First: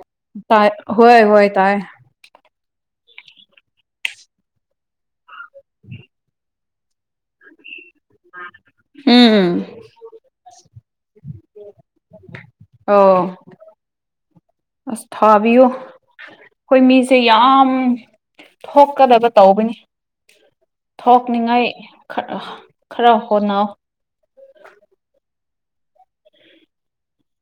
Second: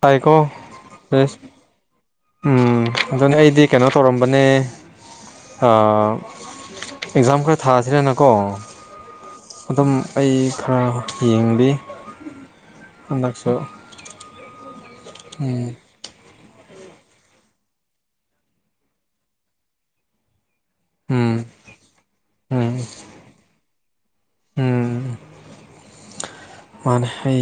ꯇꯥꯏꯀꯣ ꯇꯥꯏ ꯍꯣꯏ ꯔꯦꯁ ꯍꯣꯏ ꯇꯥꯏ ꯎꯝ ꯑꯗꯨꯅꯦ ꯑꯩꯗꯤ ꯀꯩꯅꯣ ꯇꯧꯔꯝꯕꯅꯦ ꯑꯥ ꯑꯦꯛꯖꯥꯝ ꯈꯔ ꯊꯥꯁꯤꯔꯦꯅꯀꯣ ꯎꯝ ꯑꯗꯨꯝ ꯑꯩ ꯈꯔ ꯌꯦꯡꯕꯤ ꯑꯣ ꯑꯁ ꯊꯥꯕꯤꯌꯨ ꯑꯩꯈꯣꯏ ꯃꯤꯁꯦ ꯌꯥꯝ ꯊꯣꯛꯀꯗꯕ ꯇꯧꯕꯅꯤ ꯎꯝ ꯊꯣꯛꯅꯤꯡꯉꯥꯏ ꯈꯥ ꯎꯝ ꯈꯔ ꯍꯣꯠꯅꯥꯎ ꯎꯝ ꯃꯥꯅꯦ ꯑꯩ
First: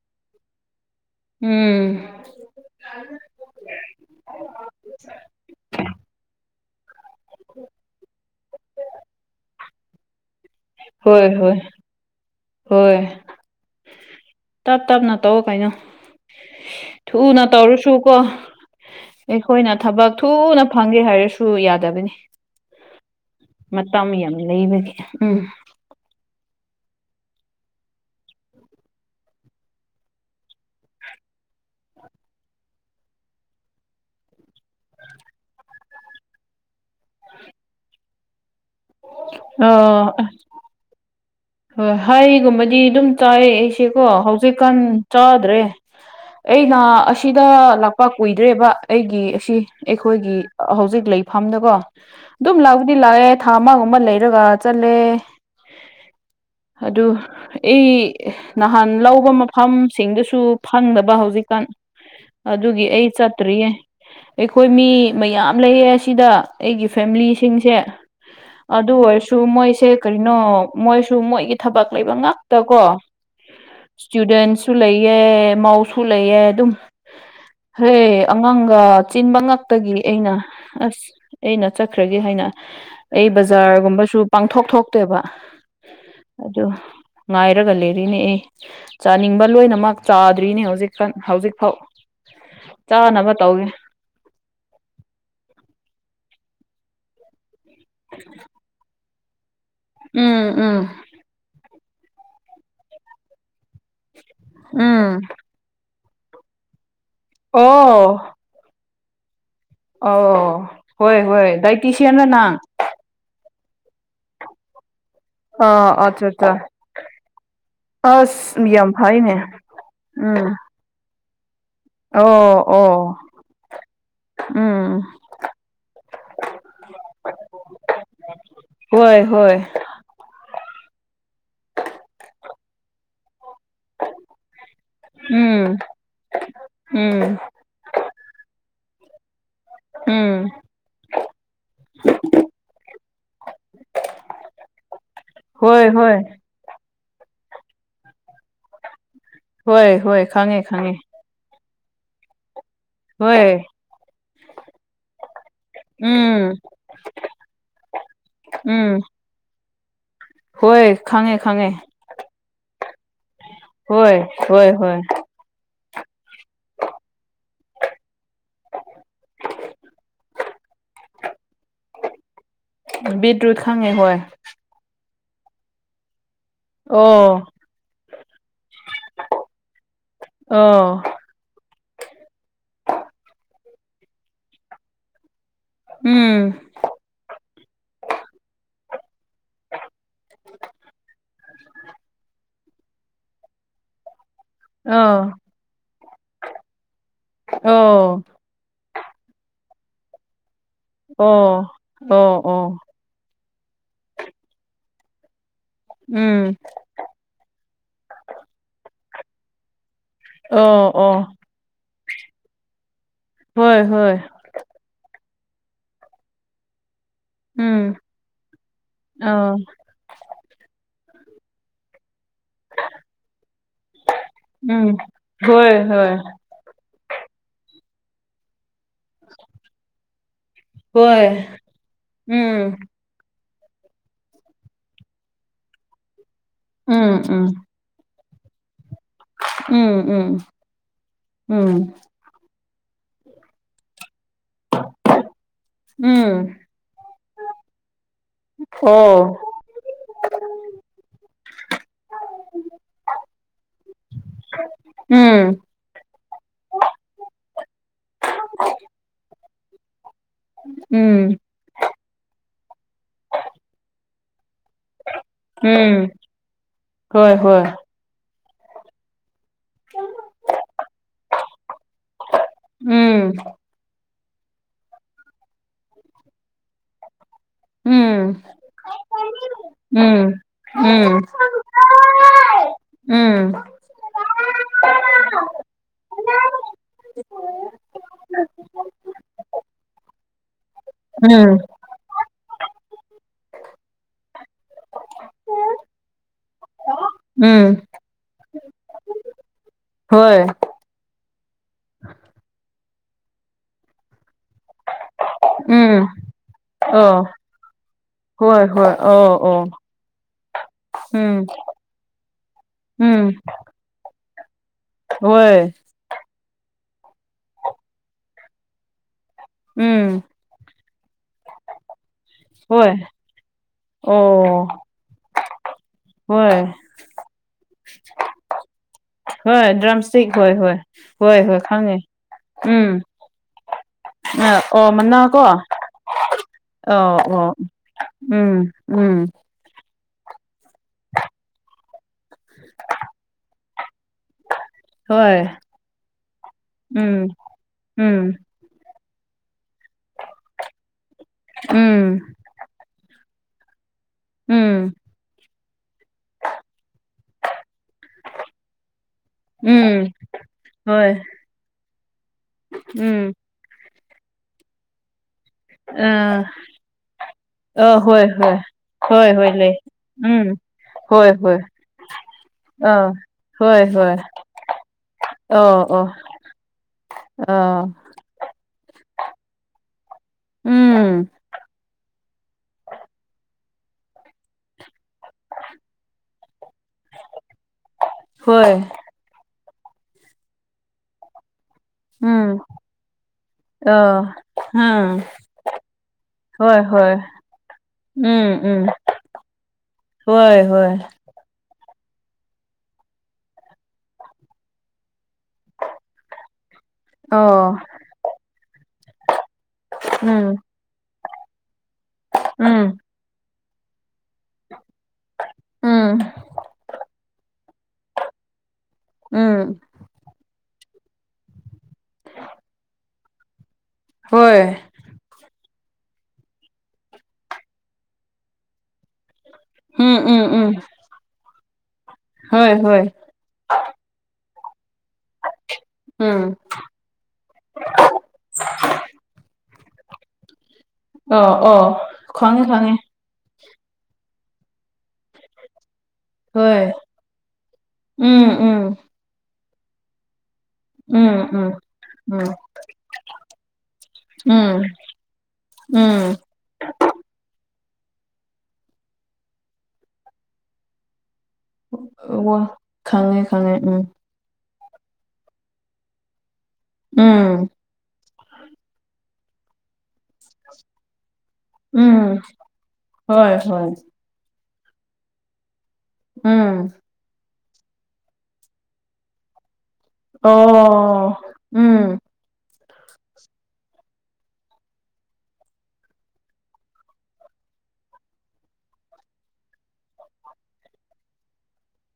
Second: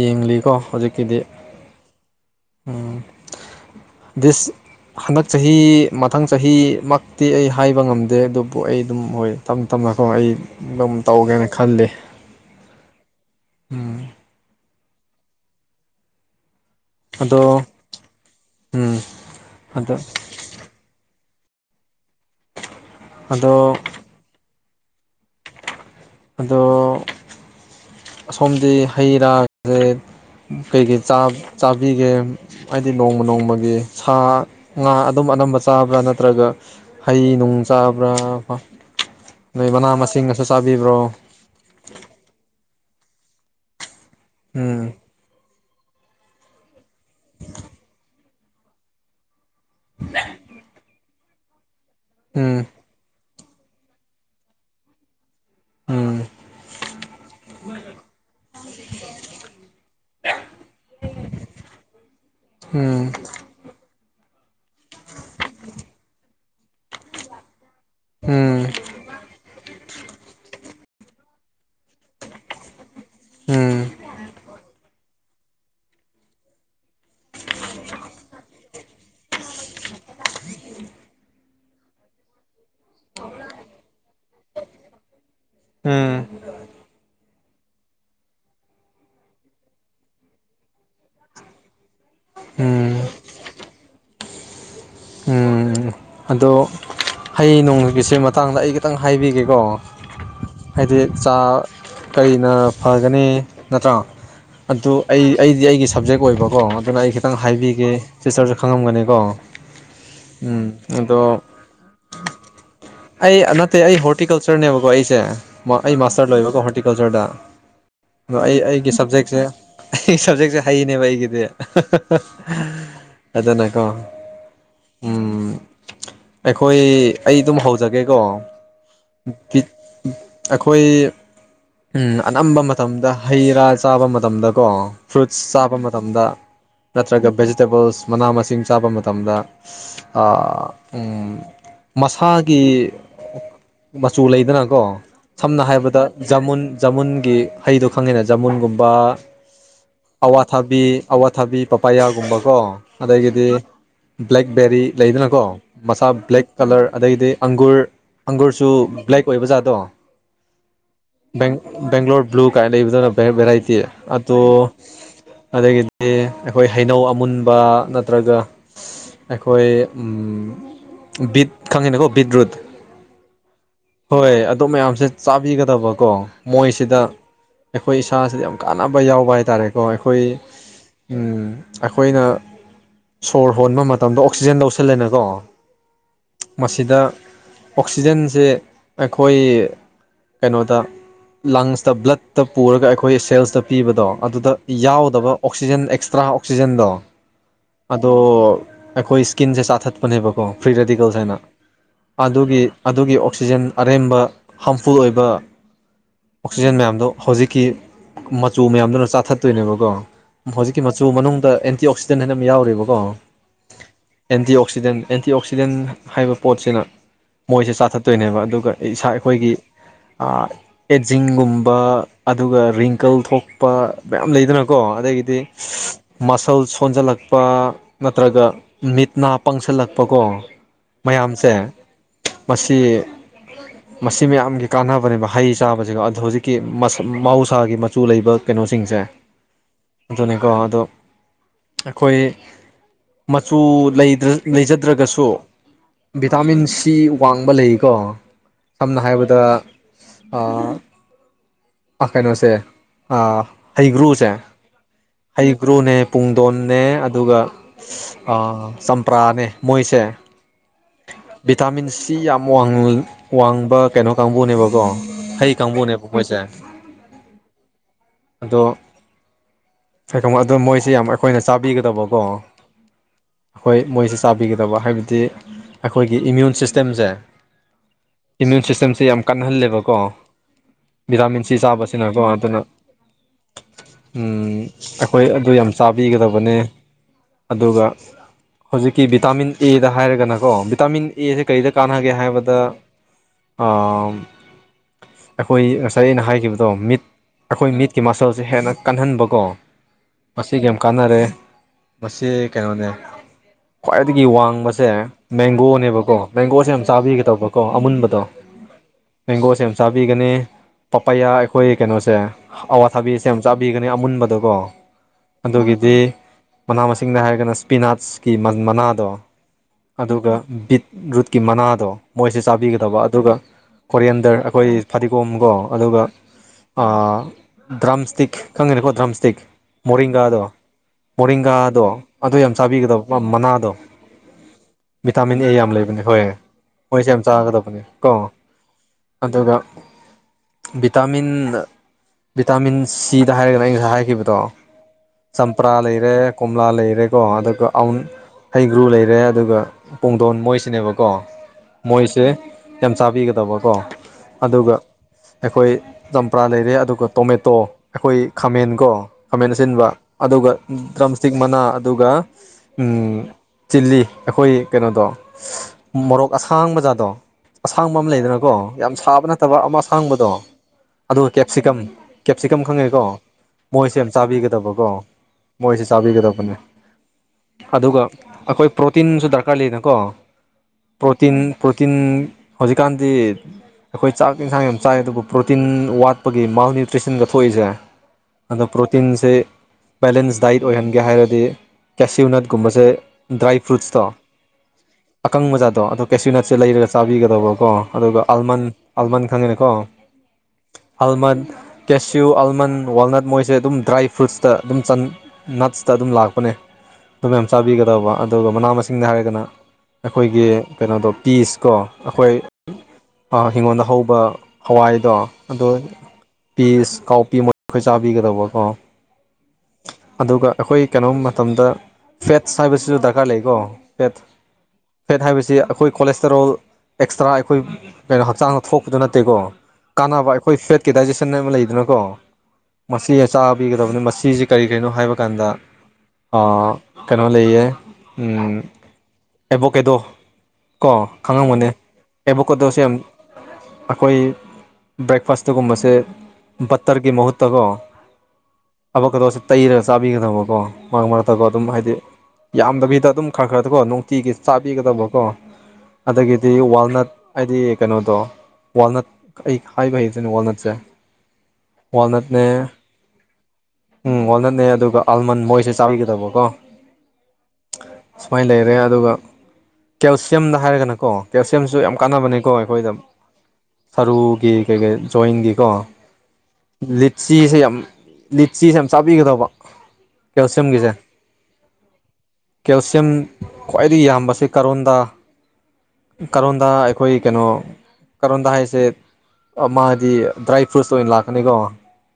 ꯌꯦꯡꯂꯤꯀꯣ ꯍꯧꯖꯤꯛꯀꯤꯗꯤ ꯎꯝ ꯗꯤꯁ ꯍꯟꯗꯛ ꯆꯍꯤ ꯃꯊꯪ ꯆꯍꯤ ꯃꯛꯇꯤ ꯑꯩ ꯍꯥꯏꯕ ꯉꯝꯗꯦ ꯑꯗꯨꯕꯨ ꯑꯩ ꯑꯗꯨꯝ ꯍꯣꯏ ꯇꯞꯅ ꯇꯞꯅꯀꯣ ꯑꯩ ꯑꯗꯨꯝ ꯍꯣꯏ ꯇꯧꯒꯦꯅ ꯍꯣꯏ ꯈꯜꯂꯤ ꯍꯣꯏ ꯎꯝ ꯇꯞ ꯇꯞꯅ ꯇꯧꯑꯣ ꯀꯩꯅꯣ ꯑꯗꯣ ꯊꯨꯅ ꯇꯧꯔꯨꯁꯨꯀꯣ ꯎꯝ ꯑꯩꯈꯣꯏꯅ ꯑꯗꯣ ꯊꯕꯛ ꯊꯨꯅ ꯐꯪꯒꯦ ꯍꯥꯏꯔꯁꯨ ꯌꯥꯗꯕꯅꯤ ꯑꯗꯣ ꯇꯝ ꯌꯥꯝ ꯂꯩꯕꯒꯤ ꯎꯝ ꯑꯗꯣ ꯑꯁꯣꯝꯗꯤ ꯍꯩ ꯔꯥꯁꯦ ꯀꯩꯀꯩ ꯆꯥꯕꯤꯒꯦ ꯍꯥꯏꯗꯤ ꯅꯣꯡꯃ ꯅꯣꯡꯃꯒꯤ ꯁꯥ ꯉꯥ ꯑꯗꯨꯝ ꯑꯅꯝꯕ ꯆꯥꯕ꯭ꯔꯥ ꯅꯠꯇ꯭ꯔꯒ ꯍꯩ ꯅꯨꯡ ꯆꯥꯕ꯭ꯔꯥ ꯑꯗꯩ ꯑ ꯃꯅꯥ ꯃꯁꯤꯡꯒꯁꯨ ꯆꯥꯕꯤꯕ꯭ꯔꯣ ꯍꯣꯏ ꯍꯥꯏꯒꯨꯝꯕꯗꯤ ꯑꯗꯨꯝ ꯆꯥꯏ ꯑꯩꯁꯦꯀꯣ ꯍꯧꯖꯤꯛꯀꯥꯟ ꯎꯝ ꯆꯥꯗ꯭ꯔꯦ ꯑꯩꯅ ꯑꯁꯤꯗ ꯂꯥꯛꯄ ꯀꯨꯏꯗ꯭ꯔꯦꯕ ꯑꯩꯒꯤ ꯑꯁꯤ ꯑꯩꯈꯣꯏꯒꯤ ꯍꯧꯖꯤꯛ ꯂꯩꯐꯝꯗꯀꯣ ꯑꯗꯨꯝ ꯎꯝ ꯂꯥꯛ ꯗꯤ ꯂꯥꯛꯑꯦ ꯊꯥ ꯑꯃꯒꯨꯝꯕ ꯂꯩꯔꯒ ꯆꯠꯂꯦ ꯎꯝ ꯑꯗꯨ ꯑꯩ ꯅꯍꯥꯟ ꯂꯧꯕ ꯃꯐꯝꯁꯤꯡꯗꯨꯁꯨ ꯐꯪꯗꯕ ꯍꯧꯖꯤꯛꯀꯥꯟ ꯑꯗꯨꯒꯤ ꯎꯝ ꯑꯩ ꯆꯠ ꯆꯠꯇ꯭ꯔꯤꯌꯦ ꯑꯩꯈꯣꯏ ꯃꯤ ꯃꯌꯥꯝ ꯂꯩꯌꯦ ꯑꯁꯤꯗ ꯑꯩꯒꯤ ꯐꯦꯃꯤꯂꯤꯁꯤꯡꯁꯦ ꯎꯝ ꯑꯗꯨ ꯑꯣꯏꯔꯁꯨ ꯃꯣꯏꯁꯦ ꯀꯔꯤꯅꯣ ꯃꯣꯏ ꯁꯨ ꯃꯣꯏꯒꯤ ꯊꯕꯛ ꯂꯩꯕ ꯉꯥꯛꯇ ꯀꯣ ꯏꯁꯇꯨꯗꯦꯟꯁꯨ ꯂꯩꯌꯦ ꯃꯥꯧꯁꯨ ꯂꯩꯑ ꯑꯗꯨꯝ ꯍꯦ ꯑꯉꯥꯡꯒ ꯆꯤꯟꯕ ꯉꯥꯛꯇꯒꯤ ꯑꯩꯅ ꯑꯁ ꯑꯩꯅ ꯆꯠꯈ꯭ꯔꯒꯦ ꯍꯥꯏꯅ ꯑꯩ ꯕꯖꯥꯔꯒꯨꯝꯕꯁꯨ ꯄꯥꯡꯊꯣꯛ ꯊꯣꯛꯇꯦꯕ ꯎꯝ ꯑꯗꯨ ꯉꯥꯏꯔꯒ ꯂꯩꯔꯤꯅꯦ ꯑꯩ ꯆꯥꯅꯤꯡꯕ ꯂꯣꯏꯅꯃꯛ ꯆꯥꯗ꯭ꯔꯤꯅꯦ ꯍꯧꯖꯤꯛ ꯍꯧꯖꯤꯛ ꯐꯥꯎ ꯎꯝ ꯎꯝ ꯆꯥꯅꯕ ꯇꯧꯋꯦ ꯎꯝ ꯑꯗꯣ ꯍꯩ ꯅꯣꯡꯒꯤꯁꯦ ꯃꯇꯥꯡꯗ ꯑꯩ ꯈꯤꯇꯪ ꯍꯥꯏꯕꯤꯒꯦꯀꯣ ꯎꯝ ꯍꯥꯏꯗꯤ ꯎꯝ ꯆꯥ ꯀꯔꯤꯅ ꯐꯒꯅꯤ ꯅꯠꯇ꯭ꯔꯥ ꯑꯗꯨ ꯎꯝ ꯑꯩ ꯗꯤ ꯑꯩꯒꯤ ꯁꯞꯖꯦꯛ ꯑꯣꯏꯕꯀꯣ ꯑꯗꯨꯅ ꯑꯩ ꯈꯤꯇꯪ ꯍꯥꯏꯕꯤꯒꯦ ꯑꯣ ꯁꯤꯁꯇꯦꯔ ꯁꯨ ꯈꯪꯉꯝꯒꯅꯤꯀꯣ ꯎꯝ ꯑꯣ ꯑꯗꯣ ꯍꯣꯏ ꯍꯣꯏ ꯗꯗꯥꯏꯇꯤꯁꯤꯌꯥꯟꯅ ꯅꯪ ꯑꯩ ꯅꯠꯇꯦ ꯑꯩ ꯍꯣꯔꯇꯤꯀꯜꯆꯔꯅꯦꯕꯀꯣ ꯑꯩꯁꯦ ꯑꯥ ꯑꯩ ꯑꯠꯆꯥ ꯃꯥꯁꯇꯔ ꯑꯠꯆꯥ ꯂꯣꯏꯕꯀꯣ ꯍꯣꯔꯇꯤꯀꯜꯆꯔꯗ ꯑꯗꯣ ꯑꯩ ꯑꯁ ꯌꯥꯝ ꯑꯩꯒꯤ ꯐꯩꯅꯦ ꯁꯞꯖꯦꯛꯁꯦ ꯑꯩꯒꯤ ꯎꯝ ꯁꯞꯖꯦꯛꯁꯦ ꯍꯩꯅꯦꯕ ꯑꯩꯒꯤꯗꯤ ꯑꯣ ꯑꯣ ꯑꯗꯨꯅꯀꯣ ꯎꯝ ꯑꯩꯈꯣꯏ ꯑꯩ ꯑꯗꯨꯝ ꯍꯧꯖꯒꯦꯀꯣ ꯍꯣꯏ ꯍꯣꯏ ꯑꯩꯈꯣꯏ ꯑꯅꯝꯕ ꯃꯇꯝꯗ ꯍꯩ ꯔꯥ ꯆꯥꯕ ꯃꯇꯝꯗꯀꯣ ꯐ꯭ꯔꯨꯏꯠꯁ ꯎꯝ ꯆꯥꯕ ꯃꯇꯝꯗ ꯎꯝ ꯅꯠꯇ꯭ꯔꯒ ꯚꯦꯖꯤ ꯇꯦꯕꯜꯁ ꯃꯅꯥ ꯃꯁꯤꯡ ꯆꯥꯕ ꯃꯇꯝꯗ ꯎꯝ ꯃꯁꯥ ꯃꯗꯅꯣ ꯁꯝꯅ ꯍꯣꯏ ꯍꯥꯏꯗ ꯍꯣꯏ ꯖꯥꯃꯨꯟ ꯖꯥꯃꯨꯟꯒꯤ ꯍꯩꯗꯣ ꯈꯪꯉꯤꯅ ꯖꯃꯨꯟꯒꯨꯝꯕ ꯍꯣꯏ ꯍꯣꯏ ꯑꯋꯥ ꯈꯪꯉꯦ ꯈꯪꯉꯦ ꯊꯥꯕꯤ ꯑꯋꯥ ꯊꯥꯕꯤ ꯄꯄꯥꯌꯥꯒꯨꯝꯕꯀꯣ ꯑꯗꯒꯤꯗꯤ ꯍꯣꯏ ꯕ꯭ꯂꯦꯛꯕꯦꯔꯤ ꯂꯩꯗꯅꯀꯣ ꯃꯁꯥ ꯎꯝ ꯕ꯭ꯂꯦꯛ ꯀꯂꯔ ꯑꯗꯒꯤꯗꯤ ꯑꯪꯒꯨꯔ ꯑꯪꯒꯨꯔꯁꯨ ꯎꯝ ꯕ꯭ꯂꯦꯛ ꯑꯣꯏꯕ ꯖꯥꯗꯣ ꯍꯣꯏ ꯈꯪꯉꯦ ꯈꯪꯉꯦ ꯕꯦꯡ꯭ꯂꯣꯣꯔ ꯭ꯂꯨ ꯀꯥꯏ ꯏꯅꯦꯔꯥꯏꯇꯤ ꯍꯣꯏ ꯑꯣ ꯍꯣꯏ ꯍꯣꯏ ꯑꯗꯗꯒꯤ ꯑꯩꯈꯣꯏ ꯍꯩꯅꯧ ꯑꯃꯨꯟꯕ ꯅꯠꯇ꯭ꯔꯒ ꯑꯩꯈꯣꯏ ꯕꯤꯠ ꯈꯪꯉꯤꯅꯦꯀꯣ ꯕꯤꯠꯔꯨꯠ ꯕꯤꯠꯔꯨꯠ ꯈꯪꯉꯦ ꯍꯣꯏ ꯑꯗꯨꯣ ꯃꯌꯥꯝꯁꯦ ꯆꯥꯕꯤꯒꯗꯕꯀꯣ ꯃꯣꯏꯁꯤꯗ ꯑꯣ ꯑꯩꯈꯣꯏ ꯏꯁꯥꯁꯤꯗ ꯌꯥꯝ ꯀꯥꯟꯅꯕ ꯌꯥꯎꯕ ꯍꯥꯏꯇꯥꯔꯦꯀꯣ ꯑꯩꯈꯣꯏ ꯑꯣ ꯑꯩꯈꯣꯏꯅ ꯁꯣꯔ ꯍꯣꯟꯕ ꯃꯇꯝꯗ ꯑꯣꯛꯁꯤꯖꯦꯟ ꯂꯧꯧꯁꯜꯂꯦꯅꯀꯣ ꯎꯝ ꯃꯁꯤꯗ ꯑꯣꯛꯁꯤꯖꯦꯟꯁꯦ ꯑꯩꯈꯣꯏ ꯀꯩꯅꯣꯗ ꯂꯪꯁꯇ ꯕ꯭ꯂꯠꯇ ꯄꯨꯔꯒ ꯑꯩꯈꯣꯏ ꯁꯦꯜꯁꯇ ꯄꯤꯕꯗꯣ ꯑꯗꯨꯗ ꯑꯣ ꯌꯥꯎꯗꯕ ꯑꯣꯛꯁꯤꯖꯦꯟ ꯑꯦꯛꯁꯇ꯭ꯔꯥ ꯑꯣꯛꯁꯤꯖꯦꯟꯗꯣ ꯑꯗꯣ ꯑꯣ ꯑꯩꯈꯣꯏ ꯏꯁꯀꯤꯟꯁꯦ ꯆꯥꯊꯠꯄꯅꯦꯕꯀꯣ ꯐ꯭ꯔꯤ ꯔꯦꯗꯤꯀꯜꯁ ꯍꯥꯏꯅ ꯑꯣ ꯑꯣ ꯑꯗꯨꯒꯤ ꯑꯣ ꯑꯗꯨꯒꯤ ꯑꯣꯛꯁꯤꯖꯦꯟ ꯑꯔꯦꯝꯕ ꯍꯥꯝꯐꯨꯜ ꯑꯣꯏꯕ ꯎꯝ ꯑꯣꯛꯁꯤꯖꯦꯟ ꯃꯌꯥꯝꯗꯣ ꯍꯧꯖꯤꯛꯀꯤ ꯃꯆꯨ ꯃꯌꯥꯝꯗꯨꯅ ꯆꯥꯊꯠꯇꯣꯏꯅꯦꯕꯀꯣ ꯍꯧꯖꯤꯛꯀꯤ ꯑꯣ ꯃꯆꯨ ꯑꯣ ꯃꯅꯨꯡꯗ ꯑꯦꯟꯇꯤ ꯑꯣꯛꯁꯤꯗꯦꯟ ꯍꯥꯏꯅ ꯑꯃ ꯌꯥꯎꯔꯤꯕꯀꯣ ꯍꯣꯏ ꯍꯣꯏ ꯑꯦꯟꯇꯤ ꯑꯣꯛꯁꯤꯗꯦꯟ ꯑꯦꯟꯇꯤ ꯑꯣꯛꯁꯤꯗꯦꯟ ꯍꯥꯏꯕ ꯄꯣꯠꯁꯤꯅ ꯃꯣꯏꯁꯦ ꯎꯝ ꯆꯥꯊꯠꯇꯣꯏꯅꯦꯕ ꯑꯗꯨꯒ ꯏꯁꯥ ꯑꯩꯈꯣꯏꯒꯤ ꯑ ꯑꯦꯠꯖꯤꯡꯒꯨꯝꯕ ꯑꯗꯨꯒ ꯔꯤꯡꯀꯜ ꯊꯣꯛꯄ ꯃꯌꯥꯝ ꯂꯩꯗꯅꯀꯣ ꯎꯝ ꯑꯗꯒꯤꯗꯤ ꯍꯣꯏ ꯍꯣꯏ ꯃꯁꯜ ꯁꯣꯟꯖꯜꯂꯛ ꯅꯠꯇ꯭ꯔꯒ ꯃꯤꯠ ꯅꯥ ꯄꯥꯡꯁꯜꯂꯛꯄꯀꯣ ꯍꯣꯏ ꯃꯌꯥꯝꯁꯦ ꯎꯝ ꯃꯁꯤ ꯃꯁꯤ ꯃꯌꯥꯝꯒꯤ ꯀꯥꯟꯅꯕꯅꯦꯕ ꯍꯩ ꯆꯥꯕꯁꯤꯀꯣ ꯑꯗꯣ ꯍꯧꯖꯤꯛ ꯀ ꯎꯝ ꯎꯝ ꯃꯍꯧꯁꯥꯒꯤ ꯃꯆꯨ ꯂꯩꯕ ꯀꯩꯅꯣꯁꯤꯡꯁꯦ ꯎꯝ ꯎꯝ ꯑꯗꯨꯅꯤꯀꯣ ꯑꯗꯣ ꯎꯝ ꯑꯩꯈꯣꯏ ꯃꯆꯨ ꯂꯩꯖꯗ꯭ꯔꯒꯁꯨ ꯎꯝ ꯚꯤꯇꯥꯃꯤꯟꯁ ꯗ ꯋꯥꯡꯕ ꯂꯩꯀꯣ ꯁꯝꯅ ꯑꯣ ꯍꯥꯏꯔꯕꯗ ꯀꯩꯅꯣꯁꯦ ꯍꯩꯒ꯭ꯔꯨꯁꯦ ꯎꯝ ꯍꯩꯒ꯭ꯔꯨꯅꯦ ꯄꯨꯡꯗꯣꯟꯟꯅ ꯑꯗꯨꯒ ꯆꯝꯄ꯭ꯔꯥꯅꯦ ꯃꯣꯏꯁꯦ ꯎꯝ ꯚꯤꯇꯥꯃꯤꯟꯁꯤ ꯌꯥꯝꯡ ꯋꯥꯡꯕ ꯀꯩꯅꯣ ꯀꯥꯡꯕꯨꯅꯦꯕꯀꯣ ꯍꯩ ꯀꯥꯡꯕꯨꯅꯦꯕ ꯎꯝ ꯃꯣꯏꯁꯦ ꯍꯣꯏ ꯍꯣꯏ ꯑꯗꯣ ꯀꯒꯨꯝ ꯑꯗꯣ ꯃꯣꯏꯁꯦ ꯌꯥꯝ ꯑꯩꯈꯣꯏꯅ ꯆꯥꯕꯤꯒꯗꯕꯀꯣ ꯎꯝ ꯑꯩꯈꯣꯏ ꯃꯣꯏꯁꯦ ꯆꯥꯕꯤꯒꯗꯕ ꯍꯥꯏꯕꯗꯤ ꯑꯩꯈꯣꯏꯒꯤ ꯏꯃ꯭ꯌꯨꯟ ꯁꯤꯁꯇꯦꯝꯁꯦ ꯎꯝ ꯏꯃ꯭ꯌꯨꯟ ꯁꯤꯁꯇꯦꯝꯁꯦ ꯌꯥꯝ ꯀꯥꯟꯅꯍꯜꯂꯦꯕꯀꯣ ꯎꯝ ꯎꯝ ꯚꯤꯇꯥꯃꯤꯟ ꯁꯤ ꯆꯥꯕꯁꯤꯅꯀꯣ ꯑꯗꯨꯅ ꯎꯝ ꯑꯩꯈꯣꯏ ꯑꯗꯨ ꯌꯥꯝ ꯆꯥꯕꯤꯒꯗꯕꯅꯦ ꯑꯗꯨꯒ ꯍꯧꯖꯤꯛꯀꯤ ꯚꯤꯇꯥꯃꯤꯟ ꯑꯦꯗ ꯍꯥꯏꯔꯒꯅꯀꯣ ꯇꯥꯃꯤꯟ ꯑꯦꯁꯦ ꯎꯝ ꯀꯔꯤꯗ ꯀꯥꯟꯅꯒꯦ ꯍꯥꯏꯕꯗ ꯑꯩꯈꯣꯏ ꯉꯁꯥꯏ ꯑꯩꯅ ꯍꯥꯏꯈꯤꯕꯗꯣ ꯃꯤꯠ ꯑꯩꯈꯣꯏ ꯎꯝ ꯃꯤꯠ ꯀꯤ ꯃꯁꯜꯁꯦ ꯍꯦꯟꯅ ꯀꯟꯍꯟꯕꯀꯣ ꯍꯣꯏ ꯃꯁꯤꯒ ꯌꯥꯝ ꯀꯥꯟꯅꯔꯦ ꯃꯁꯤ ꯀꯩꯅꯣꯅꯦ ꯈ꯭ꯋꯥꯏꯗꯒꯤ ꯋꯥꯡꯕꯁꯦ ꯎꯝ ꯃꯦꯡꯒꯣꯅꯦꯕꯀꯣ ꯃꯦꯡꯒꯣꯁꯦ ꯌꯥꯝ ꯆꯥꯕꯤꯒꯦ ꯑꯣ ꯇꯧꯕꯀꯣ ꯑꯃꯨꯟꯕꯗꯣ ꯍꯣꯏ ꯍꯣꯏ ꯑꯣ ꯃꯦꯡꯒꯣꯁꯦ ꯑꯣ ꯌꯥꯝ ꯆꯥꯕꯤꯒꯅꯤ ꯄꯥꯄꯌꯥ ꯎꯝ ꯑꯩꯈꯣꯏ ꯀꯩꯅꯣꯁꯦ ꯑꯋꯥꯊꯥꯕꯤꯁꯦ ꯎꯝ ꯌꯥꯝ ꯆꯥꯕꯤꯒꯅꯤ ꯑꯃꯨꯟꯕꯗꯀꯣ ꯍꯣꯏ ꯑꯗꯨꯒꯤꯗꯤ ꯃꯅꯥ ꯃꯁꯤꯡꯗ ꯍꯥꯏꯔꯒꯅ ꯏꯁꯄꯤꯅꯥꯠꯁꯀꯤ ꯃꯅꯥꯗꯣ ꯎꯝ ꯑꯗꯨꯒ ꯕꯤꯠ ꯔꯨꯠꯀꯤ ꯃꯅꯥꯗꯣ ꯃꯣꯏꯁꯦ ꯍꯣꯏ ꯆꯥꯕꯤꯒꯗꯕ ꯑꯗꯨꯒ ꯀꯣꯔꯦꯟꯗꯔ ꯑꯣ ꯑꯩꯈꯣꯏ ꯐꯗꯤꯒꯣꯝꯀꯣ ꯑꯗꯨꯒ ꯍꯣꯏ ꯗ꯭ꯔꯝ ꯏꯁꯇꯤꯛ ꯈꯪꯒꯅꯤꯀꯣ ꯗ꯭ꯔꯝ ꯏꯁꯇꯤꯛ ꯍꯣꯏ ꯗ꯭ꯔꯝ ꯏꯁꯇꯤꯛ ꯃꯔꯤꯡꯒꯥꯗꯣ ꯍꯣꯏ ꯍꯣꯏ ꯍꯣꯏ ꯍꯣꯏ ꯕꯣꯔꯤꯡꯒꯥꯗꯣ ꯈꯪꯉꯦ ꯑꯗꯨ ꯌꯥꯝ ꯎꯝ ꯆꯥꯕꯤꯒꯗꯕ ꯃꯅꯥꯗꯣ ꯑꯣ ꯃꯅꯥ ꯀꯣ ꯚꯤꯇꯥꯃꯤꯟ ꯑꯦ ꯌꯥꯝ ꯂꯩꯕꯅꯦ ꯍꯣꯏ ꯃꯣꯏꯁꯦ ꯑꯣ ꯌꯥꯝ ꯑꯣ ꯆꯥꯒꯗꯕꯅꯦ ꯀꯣ ꯎꯝ ꯎꯝ ꯑꯗꯨꯒ ꯚꯤꯇꯥꯃꯤꯟ ꯚꯤꯇꯥꯃꯤꯟ ꯁꯤꯗ ꯍꯥꯏꯔꯒꯅ ꯑꯩ ꯉꯁꯥꯏ ꯍꯥꯏꯈꯤꯕꯗꯣ ꯍꯣꯏ ꯆꯝꯄ꯭ꯔꯥ ꯂꯩꯔꯦ ꯀꯣꯝꯂꯥ ꯂꯩꯔꯦꯀꯣ ꯎꯝ ꯑꯗꯨꯒ ꯎꯝ ꯍꯩꯒ꯭ꯔꯨ ꯂꯩꯔꯦ ꯑꯗꯨꯒ ꯄꯨꯡꯗꯣꯟ ꯃꯣꯏꯁꯤꯅꯦꯕꯀꯣ ꯃꯣꯏꯁꯦ ꯎꯝ ꯌꯥꯝ ꯆꯥꯕꯤꯒꯗꯕꯀꯣ ꯑꯗꯨꯒ ꯎꯝ ꯑꯩꯈꯣꯏ ꯆꯝꯄ꯭ꯔꯥ ꯂꯩꯔꯦ ꯑꯗꯨꯒ ꯇꯣꯃꯦꯇꯣ ꯑꯩꯈꯣꯏ ꯈꯥꯃꯦꯟ ꯀꯣ ꯈꯥꯃꯦꯟ ꯑꯁꯤꯟꯕ ꯎꯝ ꯑꯗꯨꯒ ꯗ꯭ꯔꯝ ꯍꯣꯏ ꯏꯁꯇꯤꯛ ꯃꯅꯥ ꯑꯗꯨꯒ ꯎꯝ ꯆꯤꯜꯂꯤ ꯑꯩꯈꯣꯏ ꯀꯩꯅꯣꯗꯣ ꯃꯣꯔꯣꯛ ꯑ ꯑꯁꯥꯡ ꯕꯖꯥꯔꯗꯣ ꯑꯁꯥꯡꯕ ꯑ ꯑꯃ ꯍꯣꯏ ꯂꯩꯗꯅꯀꯣ ꯍꯣꯏ ꯌꯥꯝ ꯁꯥꯕ ꯍꯣꯏ ꯍꯣꯏ ꯅꯠꯇꯕ ꯂꯩ ꯑꯃ ꯑꯁꯥꯡꯕꯗꯣ ꯎꯝ ꯑꯗꯣ ꯍꯣꯏ ꯍꯣꯏ ꯀꯦꯞꯁꯤꯀꯝ ꯀꯦꯞꯁꯤꯀꯝ ꯈꯪꯉꯦꯀꯣ ꯑꯥ ꯍꯣꯏ ꯃꯣꯏꯁꯦ ꯌꯥꯝ ꯍꯣꯏ ꯆꯥꯕꯤꯒꯗꯕꯀꯣ ꯃꯣꯏꯁꯤ ꯆꯥꯕꯤꯒꯗꯕꯅꯦ ꯑꯗꯣ ꯑꯗꯨꯒ ꯑꯩꯈꯣꯏ ꯄ꯭ꯔꯣꯇꯤꯟꯁꯨ ꯗꯔꯀꯥꯔ ꯂꯩꯅꯀꯣ ꯎꯝ ꯄ꯭ꯔꯣꯇꯤꯟ ꯄ꯭ꯔꯣꯇꯤꯟ ꯍꯧꯖꯤꯛ ꯀꯥꯟꯗꯤ ꯑꯩꯈꯣꯏ ꯆꯥꯛ ꯏꯟꯁꯥꯡ ꯌꯥꯝ ꯆꯥꯏꯕꯀꯣ ꯄ꯭ꯔꯣꯇꯤꯟ ꯋꯥꯠꯄꯒꯤ ꯃꯥꯜꯅ꯭ꯌꯨꯇ꯭ꯔꯤꯁꯟ ꯊꯣꯛꯏꯁꯦ ꯑꯗꯣ ꯍꯣꯏ ꯄ꯭ꯔꯣꯇꯤꯟꯁꯦ ꯕꯦꯂꯦꯟꯁ ꯗꯥꯏꯠ ꯑꯣꯏꯍꯟꯒꯦ ꯍꯥꯏꯔꯗꯤ ꯎꯝ ꯀꯦꯁꯤꯌꯣꯅꯠꯀꯨꯝꯕꯁꯦ ꯗ꯭ꯔꯥꯏ ꯐ꯭ꯔꯨꯏꯠꯁꯇꯣ ꯑꯥ ꯎꯝ ꯑꯀꯪꯕꯖꯥꯗꯣ ꯑꯗꯣ ꯀꯦꯁꯤꯅꯠꯁꯦ ꯍꯣꯏ ꯂꯩꯔꯦ ꯍꯣꯏ ꯆꯥꯕꯤꯒꯗꯧꯕꯀꯣ ꯑꯗꯨꯒ ꯎꯝ ꯑꯜꯃꯟ ꯎꯝ ꯑꯜꯃꯥꯟ ꯈꯪꯉꯦꯀꯣ ꯍꯣꯏ ꯍꯣꯏ ꯀꯦꯁꯤꯌꯨ ꯑꯜꯃꯟ ꯋꯥꯜꯅꯠ ꯃꯣꯏꯁꯦ ꯑꯗꯨꯝ ꯗ꯭ꯔꯥꯏ ꯐ꯭ꯔꯨꯏꯠꯁꯇ ꯑꯗꯨꯝ ꯆ ꯅꯠꯁꯇ ꯑꯗꯨꯝ ꯂꯥꯛꯄꯅꯦ ꯑꯗꯨꯝꯌꯥꯝ ꯑꯣ ꯆꯥꯕꯤꯒꯗꯧꯕ ꯑꯗꯨꯒ ꯃꯅꯥ ꯃꯁꯤꯡꯗ ꯍꯥꯏꯔꯒꯅ ꯑꯩꯈꯣꯏꯒꯤ ꯎꯝ ꯀꯩꯅꯣꯗꯣ ꯄꯤꯁꯀꯣ ꯑꯩꯈꯣꯏ ꯎꯝ ꯑ ꯍꯤꯡꯒꯣꯜꯗ ꯍꯧꯕ ꯍꯋꯥꯏꯗꯣ ꯑꯗꯨ ꯎꯝ ꯄꯤꯁ ꯀꯥꯎꯄꯤ ꯃꯣꯏꯈꯣꯏ ꯆꯥꯕꯤꯒꯗꯕꯀꯣ ꯎꯝ ꯑꯗꯨꯒ ꯑꯩꯈꯣꯏ ꯀꯩꯅꯣ ꯃꯇꯝꯗ ꯐꯦꯠꯁ ꯍꯥꯏꯕꯁꯤꯁꯨ ꯗꯔꯀꯥꯔ ꯂꯩꯀꯣ ꯐꯦꯠ ꯍꯣꯏ ꯐꯦꯠ ꯍꯥꯏꯕꯁꯤ ꯑꯩꯈꯣꯏ ꯀꯣꯂꯦꯁꯇꯔꯣꯜ ꯑꯦꯛꯁꯇ꯭ꯔꯥ ꯑꯩꯈꯣꯏ ꯀꯩꯅꯣ ꯍꯛꯆꯥꯡꯗ ꯊꯣꯛꯄꯗꯨ ꯅꯠꯇꯦꯀꯣ ꯎꯝ ꯀꯥꯟꯅꯕ ꯎꯝ ꯑꯩꯈꯣꯏ ꯎꯝ ꯐꯦꯠꯀꯤ ꯗꯥꯏꯖꯦꯁꯟ ꯑꯃ ꯂꯩꯗꯅꯀꯣ ꯍꯣꯏ ꯍꯣꯏ ꯃꯁꯤ ꯆꯥꯕ ꯄꯤꯒꯗꯕꯅꯤ ꯃꯁꯤꯁꯦ ꯀꯔꯤ ꯀꯔꯤꯅꯣ ꯍꯥꯏꯕ ꯀꯥꯟꯗ ꯎꯝ ꯀꯩꯅꯣ ꯂꯩꯌꯦ ꯑꯦꯕꯣꯀꯦꯗꯣꯀꯣ ꯑꯣ ꯈꯥꯡꯉꯥꯝꯃꯅꯦ ꯑꯣ ꯈꯪꯉꯦ ꯑꯦꯕꯣꯀꯦꯗꯣꯁꯦ ꯌꯥꯝ ꯈꯪꯉꯦ ꯑꯩꯈꯣꯏ ꯕ꯭ꯔꯦꯛꯐꯥꯁꯇꯒꯨꯝꯕꯁꯦ ꯍꯣꯏ ꯄꯠꯇꯔꯒꯤ ꯃꯍꯨꯠꯇꯀꯣ ꯎꯝ ꯎꯝ ꯑꯦꯕꯣꯀꯦꯗꯣ ꯇꯩꯔꯒ ꯆꯥꯕꯤꯒꯗꯕꯀꯣ ꯃꯔꯛ ꯎꯝ ꯃꯔꯛꯇꯀꯣ ꯑꯗꯨꯝ ꯎꯝ ꯍꯥꯏꯗꯤ ꯎꯝ ꯌꯥꯝꯗꯕꯤꯗ ꯑꯗꯨꯝ ꯈꯔ ꯈꯔ ꯀꯣ ꯅꯨꯡꯇꯤꯒꯤ ꯆꯥꯕꯤꯒꯗꯕꯀꯣ ꯎꯝ ꯑꯗꯒꯤꯗꯤ ꯋꯥꯜꯅꯠ ꯍꯥꯏꯗꯤ ꯀꯩꯅꯣꯗꯣ ꯋꯥꯜꯅꯠ ꯑꯩ ꯍꯥꯏꯕ ꯍꯩꯇꯔꯦ ꯋꯥꯜꯅꯠꯁꯦ ꯋꯥꯜꯅꯠꯅꯦ ꯎꯝ ꯋꯥ ꯈꯪꯉꯦ ꯈꯪꯉꯦ ꯎꯝ ꯋꯥꯜꯅꯠꯅꯦ ꯑꯗꯨꯒ ꯑꯜꯃꯟ ꯃꯣꯏꯁꯦ ꯆꯥꯕꯤꯒꯗꯕꯀꯣ ꯎꯝ ꯁꯨꯃꯥꯏꯅ ꯂꯩꯔꯦ ꯑꯗꯨꯒ ꯀꯦꯜꯁꯤꯌꯝꯗ ꯍꯥꯏꯔꯒꯅꯀꯣ ꯀꯦꯜꯁꯤꯌꯝꯁꯨ ꯌꯥꯝ ꯎꯝ ꯀꯥꯟꯅꯕꯅꯤꯀꯣ ꯑꯩꯈꯣꯏꯗ ꯍꯣꯏ ꯍꯣꯏ ꯁꯔꯨꯒꯤ ꯀꯩꯀꯩ ꯖꯣꯏꯟꯒꯤꯀꯣ ꯎꯝ ꯂꯤꯠꯆꯤꯁꯦ ꯌꯥꯝ ꯂꯤꯠꯆꯤꯁꯦ ꯌꯥꯝ ꯆꯥꯕꯤꯒꯗꯧꯕ ꯀꯦꯜꯁꯤꯌꯝꯒꯤꯁꯦ ꯑꯣ ꯎꯝ ꯀꯦꯜꯁꯤꯌꯝ ꯈ꯭ꯋꯥꯏꯗꯒꯤ ꯌꯥꯝꯕꯁꯦ ꯀꯥꯔꯣꯟꯗ ꯀꯔꯣꯟꯗꯥ ꯑꯩꯈꯣꯏ ꯀꯩꯅꯣ ꯀꯣꯟꯗꯥ ꯍꯥꯏꯁꯦ ꯃꯥꯗꯤ ꯗ꯭ꯔꯥꯏ ꯐ꯭ꯔꯨꯠꯁ ꯑꯣꯏꯅ ꯂꯥꯛꯀꯅꯤꯀꯣ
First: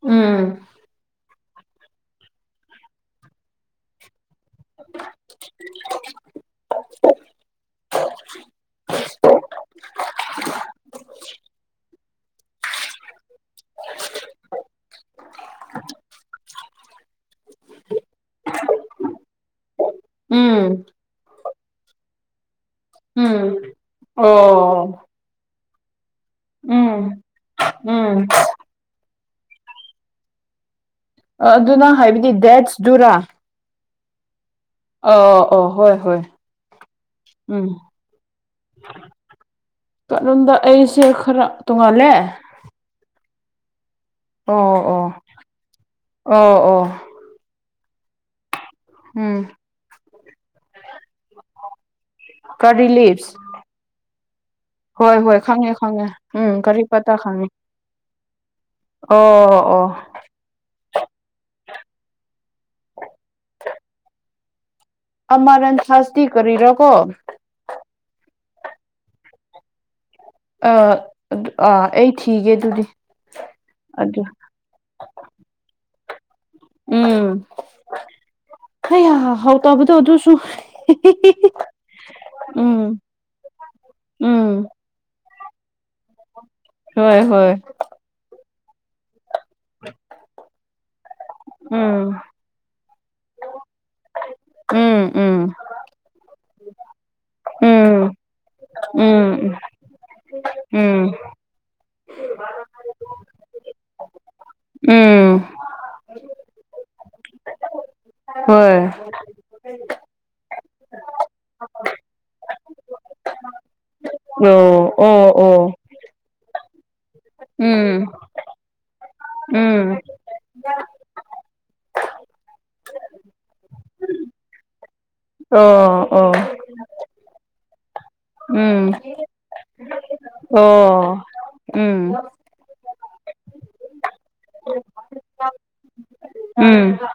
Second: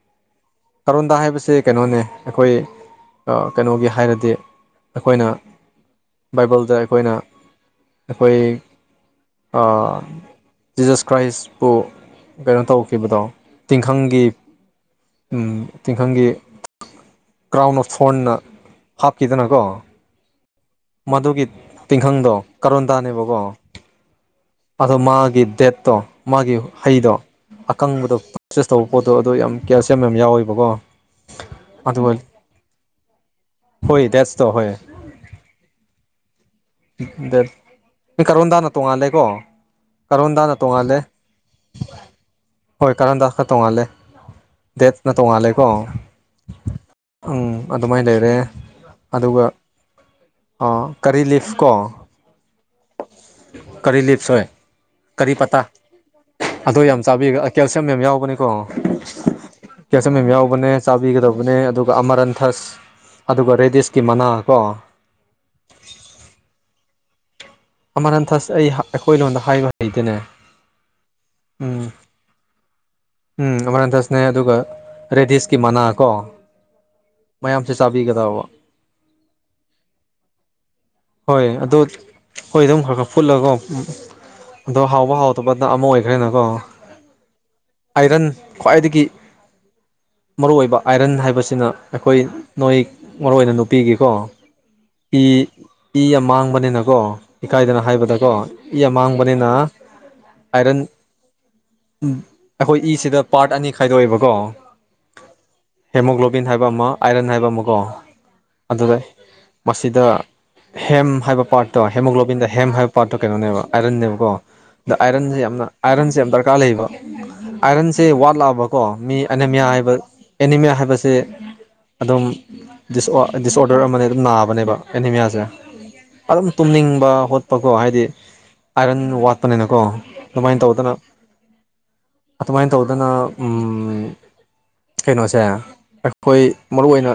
ꯎꯝ ꯀꯔꯣꯟꯗꯥ ꯍꯥꯏꯕꯁꯤꯦ ꯀꯩꯅꯣꯅꯦ ꯑꯩꯈꯣꯏ ꯀꯩꯅꯣꯒꯤ ꯍꯥꯏꯔꯗꯤ ꯑꯩꯈꯣꯏꯅ ꯕꯥꯏꯕꯜꯗ ꯑꯩꯈꯣꯏꯅ ꯑꯩꯈꯣꯏ ꯖꯤꯖꯁ ꯀ꯭ꯔꯥꯏꯁꯄꯨ ꯀꯩꯅꯣ ꯇꯧꯈꯤꯕꯗꯣ ꯇꯤꯡꯈꯪꯒꯤ ꯇꯤꯡꯈꯪꯒꯤ ꯀ꯭ꯔꯥꯎꯟ ꯑꯣꯐ ꯐꯣꯔꯟꯅ ꯍꯥꯞꯈꯤꯗꯅꯀꯣ ꯎꯝ ꯃꯗꯨꯒꯤ ꯇꯤꯡꯈꯪꯗꯣ ꯀꯔꯣꯟꯗꯥꯅꯦꯕꯀꯣ ꯎꯝ ꯑꯗꯣ ꯑꯣ ꯃꯥꯒꯤ ꯗꯦꯠꯇꯣ ꯃꯥꯒꯤ ꯍꯩꯗꯣ ꯎꯝ ꯑꯀꯪꯕꯗ ꯎꯝ ꯄꯔꯆꯦꯁ ꯇꯧꯕ ꯄꯣꯠꯇꯣ ꯑꯗꯣ ꯌꯥꯝ ꯀꯦꯜꯁꯤꯌꯝ ꯌꯥꯝ ꯌꯥꯎꯋꯦꯕꯀꯣ ꯑ ꯑꯗꯨꯅꯥꯡ ꯑꯗꯨꯒ ꯍꯥꯏꯕꯗꯤ ꯗꯦꯠꯁ ꯗꯨꯔꯥ ꯍꯣꯏ ꯗꯁꯇ ꯍꯣꯏ ꯑ ꯑꯣ ꯍꯣꯏ ꯍꯣꯏ ꯗ ꯎꯝ ꯅꯣꯏ ꯀꯔꯣꯟꯗꯥꯅ ꯇꯣꯡꯉꯥꯜꯂꯦꯀꯣ ꯀꯣꯝꯗ ꯀꯔꯣꯟꯗꯥꯅ ꯇꯣꯡꯉꯥꯜꯂꯦ ꯑꯩꯁꯦ ꯈꯔ ꯇꯣꯡꯉꯥꯜꯂꯦ ꯍꯣꯏ ꯀꯔꯝꯗ ꯈꯔ ꯇꯣꯡꯉꯥꯜꯂꯦ ꯑꯣ ꯑꯣ ꯗꯦꯠꯅ ꯇꯣꯡꯉꯥꯜꯂꯦꯀꯣ ꯑꯣ ꯑꯣ ꯎꯝ ꯑꯗꯨꯃꯥꯏꯅ ꯂꯩꯔꯦ ꯎꯝ ꯑꯗꯨꯒ ꯀꯔꯤ ꯂꯤꯐ ꯀꯣ ꯀꯔꯤ ꯂꯤꯞꯁ ꯀꯔꯤ ꯂꯤꯞꯁꯣꯏ ꯍꯣꯏ ꯍꯣꯏ ꯈꯪꯉꯦ ꯈꯪꯉꯦ ꯎꯝ ꯑꯗꯣ ꯀꯔꯤ ꯌꯥꯝ ꯄꯇꯥ ꯆꯥꯕꯤꯒ ꯈꯪꯉꯦ ꯀꯦꯜꯁꯤꯌꯝ ꯑꯣ ꯑꯣ ꯀꯩꯁꯦꯝ ꯌꯥꯎꯕꯅꯦ ꯆꯥꯕꯤꯒꯗꯕꯅꯦ ꯑꯗꯨꯒ ꯑꯃꯔꯟꯊꯁ ꯑꯗꯨꯒ ꯔꯦꯗꯤꯁꯀꯤ ꯃꯅꯥ ꯀꯣ ꯑꯃꯔꯟ ꯁꯁꯤ ꯀꯔꯀꯣ ꯑꯃꯔ ꯅꯟꯊꯛꯁ ꯑꯩ ꯑꯩꯈꯣꯏ ꯂꯣꯟꯗ ꯍꯥꯏꯕ ꯍꯩꯗꯅꯦ ꯑ ꯑꯗꯨ ꯑꯥ ꯑꯩ ꯊꯤꯒꯦ ꯑꯗꯨꯗꯤ ꯎꯝ ꯑꯗꯨ ꯑꯃꯔꯟꯊꯁꯅꯦ ꯑꯗꯨꯒ ꯔꯦꯗꯤꯁꯀꯤ ꯃꯅꯥꯀꯣ ꯃꯌꯥꯝꯁꯦ ꯆꯥꯕꯤꯒꯗꯧꯕ ꯈꯩ ꯍꯥꯎ ꯇꯥꯕꯗ ꯑꯗꯨꯁꯨ ꯍꯈꯣꯏ ꯑꯗꯨꯝ ꯎꯝ ꯈꯔ ꯈꯔ ꯐꯨꯠꯂꯒꯣ ꯎꯝ ꯑꯗꯣ ꯍꯥꯎꯕ ꯍꯥꯎꯇꯕꯅ ꯑꯃ ꯑꯣꯏꯈ꯭ꯔꯦꯅꯀꯣ ꯍꯣꯏ ꯍꯣꯏ ꯑꯥꯏꯔꯟ ꯈ꯭ꯋꯥꯏꯗꯒꯤ ꯃꯔꯨꯏꯕ ꯑꯥꯏꯔꯟ ꯍꯥꯏꯕꯁꯤꯅ ꯎꯝ ꯑꯩꯈꯣꯏ ꯅꯣꯏ ꯃꯔꯨ ꯑꯣꯏꯅ ꯅꯨꯄꯤꯒꯤꯀꯣ ꯎꯝ ꯏ ꯎꯝ ꯏ ꯌꯥꯝ ꯃꯥꯡꯕꯅꯤꯅꯀꯣ ꯏꯀꯥꯏꯗꯅ ꯎꯝ ꯍꯥꯏꯕꯗꯀꯣ ꯏ ꯑꯃꯥꯡꯕꯅꯤꯅ ꯎꯝ ꯎꯝ ꯑꯩꯈꯣꯏ ꯏꯁꯤꯗ ꯄꯥꯔꯠ ꯑꯅꯤ ꯈꯥꯏꯗꯣꯛꯑꯦꯕꯀꯣ ꯎꯝ ꯍꯦꯃꯣꯒ꯭ꯂꯣꯕꯤꯟ ꯍꯥꯏꯕ ꯑꯃ ꯑꯥꯏꯔꯟ ꯍꯥꯏꯕ ꯑꯃ ꯀꯣ ꯍꯣꯏ ꯑꯗꯨꯗ ꯃꯁꯤꯗ ꯍꯦꯝ ꯍꯥꯏꯕ ꯄꯥꯔꯠꯇ ꯑꯣꯏ ꯍꯦꯃꯣꯒ꯭ꯂꯣꯕꯤꯟꯗ ꯍꯦꯝ ꯍꯥꯏꯕ ꯄꯥꯠꯇꯣ ꯀꯩꯅꯣꯅꯦꯕ ꯑꯥꯏꯔꯟꯅꯦꯕꯀꯣ ꯑꯗ ꯑꯣ ꯑꯣ ꯑꯥꯏꯔꯟꯁꯦ ꯌꯥꯝꯅ ꯑꯣ ꯑꯥꯏꯔꯟꯁꯦ ꯌꯥꯝ ꯗꯔꯀꯥꯔ ꯂꯩꯌꯦꯕ ꯑꯥꯏꯔꯟꯁꯦ ꯎꯝ ꯋꯥꯠꯂꯛꯑꯕꯀꯣ ꯃꯤ ꯑꯦꯅꯤꯃꯤꯌꯥ ꯍꯥꯏꯕ ꯎꯝ ꯑꯦꯅꯤꯃꯤꯌꯥ ꯍꯥꯏꯕꯁꯦ ꯑꯗꯨꯝ ꯗꯤꯁꯑꯣꯗꯔ ꯑꯃ ꯑꯗꯨꯝ ꯅꯥꯕꯅꯦꯕ ꯑꯦꯅꯤꯃꯤꯌꯥꯁꯦ ꯑꯣ ꯑꯣ ꯑꯗꯨꯝ ꯇꯨꯝꯅꯤꯡꯕ ꯍꯣꯠꯄꯀꯣ ꯍꯥꯏꯗꯤ ꯎꯝ ꯑꯥꯏꯔꯟ ꯋꯥ ꯆꯠꯄꯅꯤꯅꯀꯣ ꯑꯗꯨꯃꯥꯏꯅ ꯇꯧꯗꯅ ꯑꯣ ꯎꯝ ꯑꯗꯨꯃꯥꯏꯅ ꯇꯧꯗꯅ ꯀꯩꯅꯣꯁꯦ ꯑꯩꯈꯣꯏ ꯃꯔꯨ ꯎꯝ ꯑꯣꯏꯅ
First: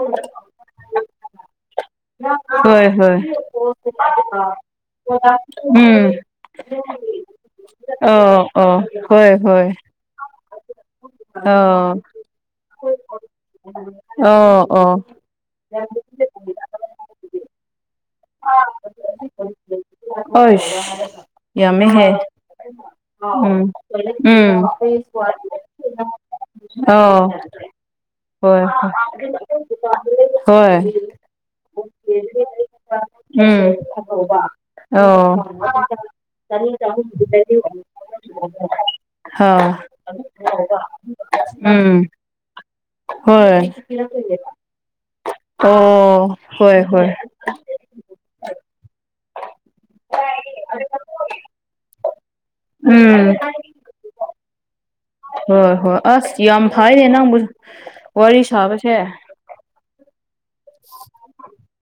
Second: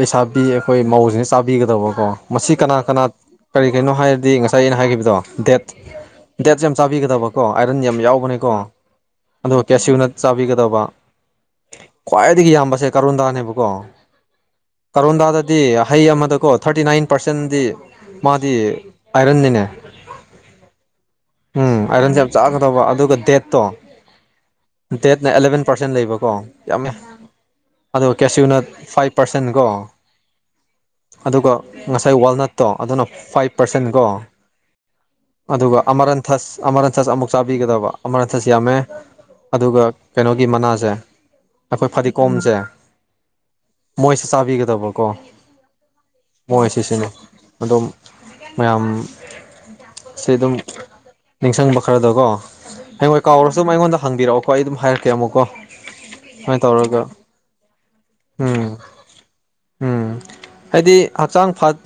ꯂꯩꯁꯥꯕꯤ ꯑꯩꯈꯣꯏ ꯃꯧꯁꯤꯅ ꯆꯥꯕꯤꯒꯗꯕꯀꯣ ꯃꯁꯤ ꯀꯅꯥ ꯍꯣꯏ ꯀꯅꯥ ꯍꯣꯏ ꯀꯔꯤ ꯀꯔꯤꯅꯣ ꯍꯥꯏꯔꯗꯤ ꯉꯁꯥꯏ ꯑꯩꯅ ꯍꯥꯏꯈꯤꯕꯗꯣ ꯗꯦꯠ ꯎꯝ ꯗꯦꯠꯁꯦ ꯌꯥꯝ ꯆꯥꯕꯤꯒꯗꯕ ꯀꯣ ꯑꯥꯏꯔꯟ ꯌꯥꯝ ꯑꯣ ꯌꯥꯎꯕꯅꯦꯀꯣ ꯑꯣ ꯑꯗꯨꯒ ꯀꯦꯁꯤꯌꯨꯅ ꯆꯥꯕꯤꯒꯗꯕ ꯑ ꯈ꯭ꯋꯥꯏꯗꯒꯤ ꯌꯥꯝꯕꯁꯦ ꯀꯔꯣꯟꯗꯥꯅꯦꯕꯀꯣ ꯑꯣ ꯑꯣ ꯀꯔꯣꯟꯗꯥꯗ ꯗꯤ ꯍꯩ ꯑꯃꯗꯀꯣ ꯊꯥꯔꯇꯤ ꯅꯥꯏꯟ ꯄꯥꯔꯁꯦꯟꯗꯤ ꯃꯥꯗꯤ ꯑꯥꯏꯔꯟꯅꯤꯅꯦ ꯑꯁ ꯎꯝ ꯌꯥꯝꯃꯦ ꯍ ꯑꯥꯏꯔꯟꯁꯦ ꯌꯥꯝ ꯆꯥꯒꯗꯧꯕ ꯑꯗꯨꯒ ꯗꯦꯠꯇꯣ ꯎꯝ ꯗꯦꯠꯅ ꯑꯦꯂꯚꯦꯟ ꯄꯥꯔꯁꯦꯟ ꯂꯩꯕꯀꯣ ꯌꯥꯝꯃꯦ ꯑꯣ ꯑꯗꯣ ꯀꯦꯁꯤꯌꯨꯅ ꯍꯣꯏ ꯐꯥꯏꯚ ꯄꯥꯔꯁꯦꯟ ꯀꯣ ꯍꯣꯏ ꯑꯗꯨꯒ ꯉꯁꯥꯏ ꯋꯥꯜꯅꯠꯇꯣ ꯑꯗꯨꯅ ꯐꯥꯏꯚ ꯎꯝ ꯄꯥꯔꯁꯦꯟ ꯀꯣ ꯑꯣ ꯑꯗꯨꯒ ꯑꯃꯔꯟ ꯁꯁ ꯑꯃꯔ ꯑꯟ ꯁꯁ ꯑꯃꯨꯛ ꯆꯥꯕꯤꯒꯗꯕ ꯑꯃꯅ ꯁꯁ ꯌꯥꯝꯃꯦ ꯍꯥꯎ ꯑꯗꯨꯒ ꯀꯩꯅꯣꯒꯤ ꯃꯅꯥꯁꯦ ꯑꯩꯈꯣꯏ ꯎꯝ ꯐꯗꯤꯒꯣꯝꯁꯦ ꯍꯣꯏ ꯃꯣꯏꯁꯨꯦ ꯆꯥꯕꯤꯒꯗꯕꯀꯣ ꯑꯣ ꯃꯣꯏ ꯍꯣꯏ ꯁꯤ ꯍꯣꯏ ꯁꯤꯅꯦ ꯑꯗꯣꯝ ꯃꯌꯥꯝ ꯁꯤ ꯑꯗꯨꯝ ꯅꯤꯡꯁꯤꯡꯕ ꯈꯔꯗꯀꯣ ꯍꯌꯦꯡꯣꯏ ꯎꯝ ꯀꯥꯎꯔꯁꯨ ꯑꯗꯨ ꯑꯩꯉꯣꯟꯗ ꯍꯪꯕꯤꯔꯛꯑꯣꯀꯣ ꯑꯩ ꯑꯗꯨꯝ ꯍꯥꯏꯔꯛꯀꯦ ꯑꯃꯨꯛꯀꯣ ꯍꯣꯏ ꯍꯣꯏ ꯑꯁ ꯁꯨꯃꯥꯏꯅ ꯌꯥꯝ ꯇꯧꯔꯒ ꯍꯥꯏꯔꯦ ꯅꯪꯕꯨ ꯋꯥꯔꯤ ꯎꯝ ꯁꯥꯕꯁꯦ ꯎꯝ ꯍꯥꯏꯗꯤ ꯍꯛꯆꯥꯡ ꯐꯠ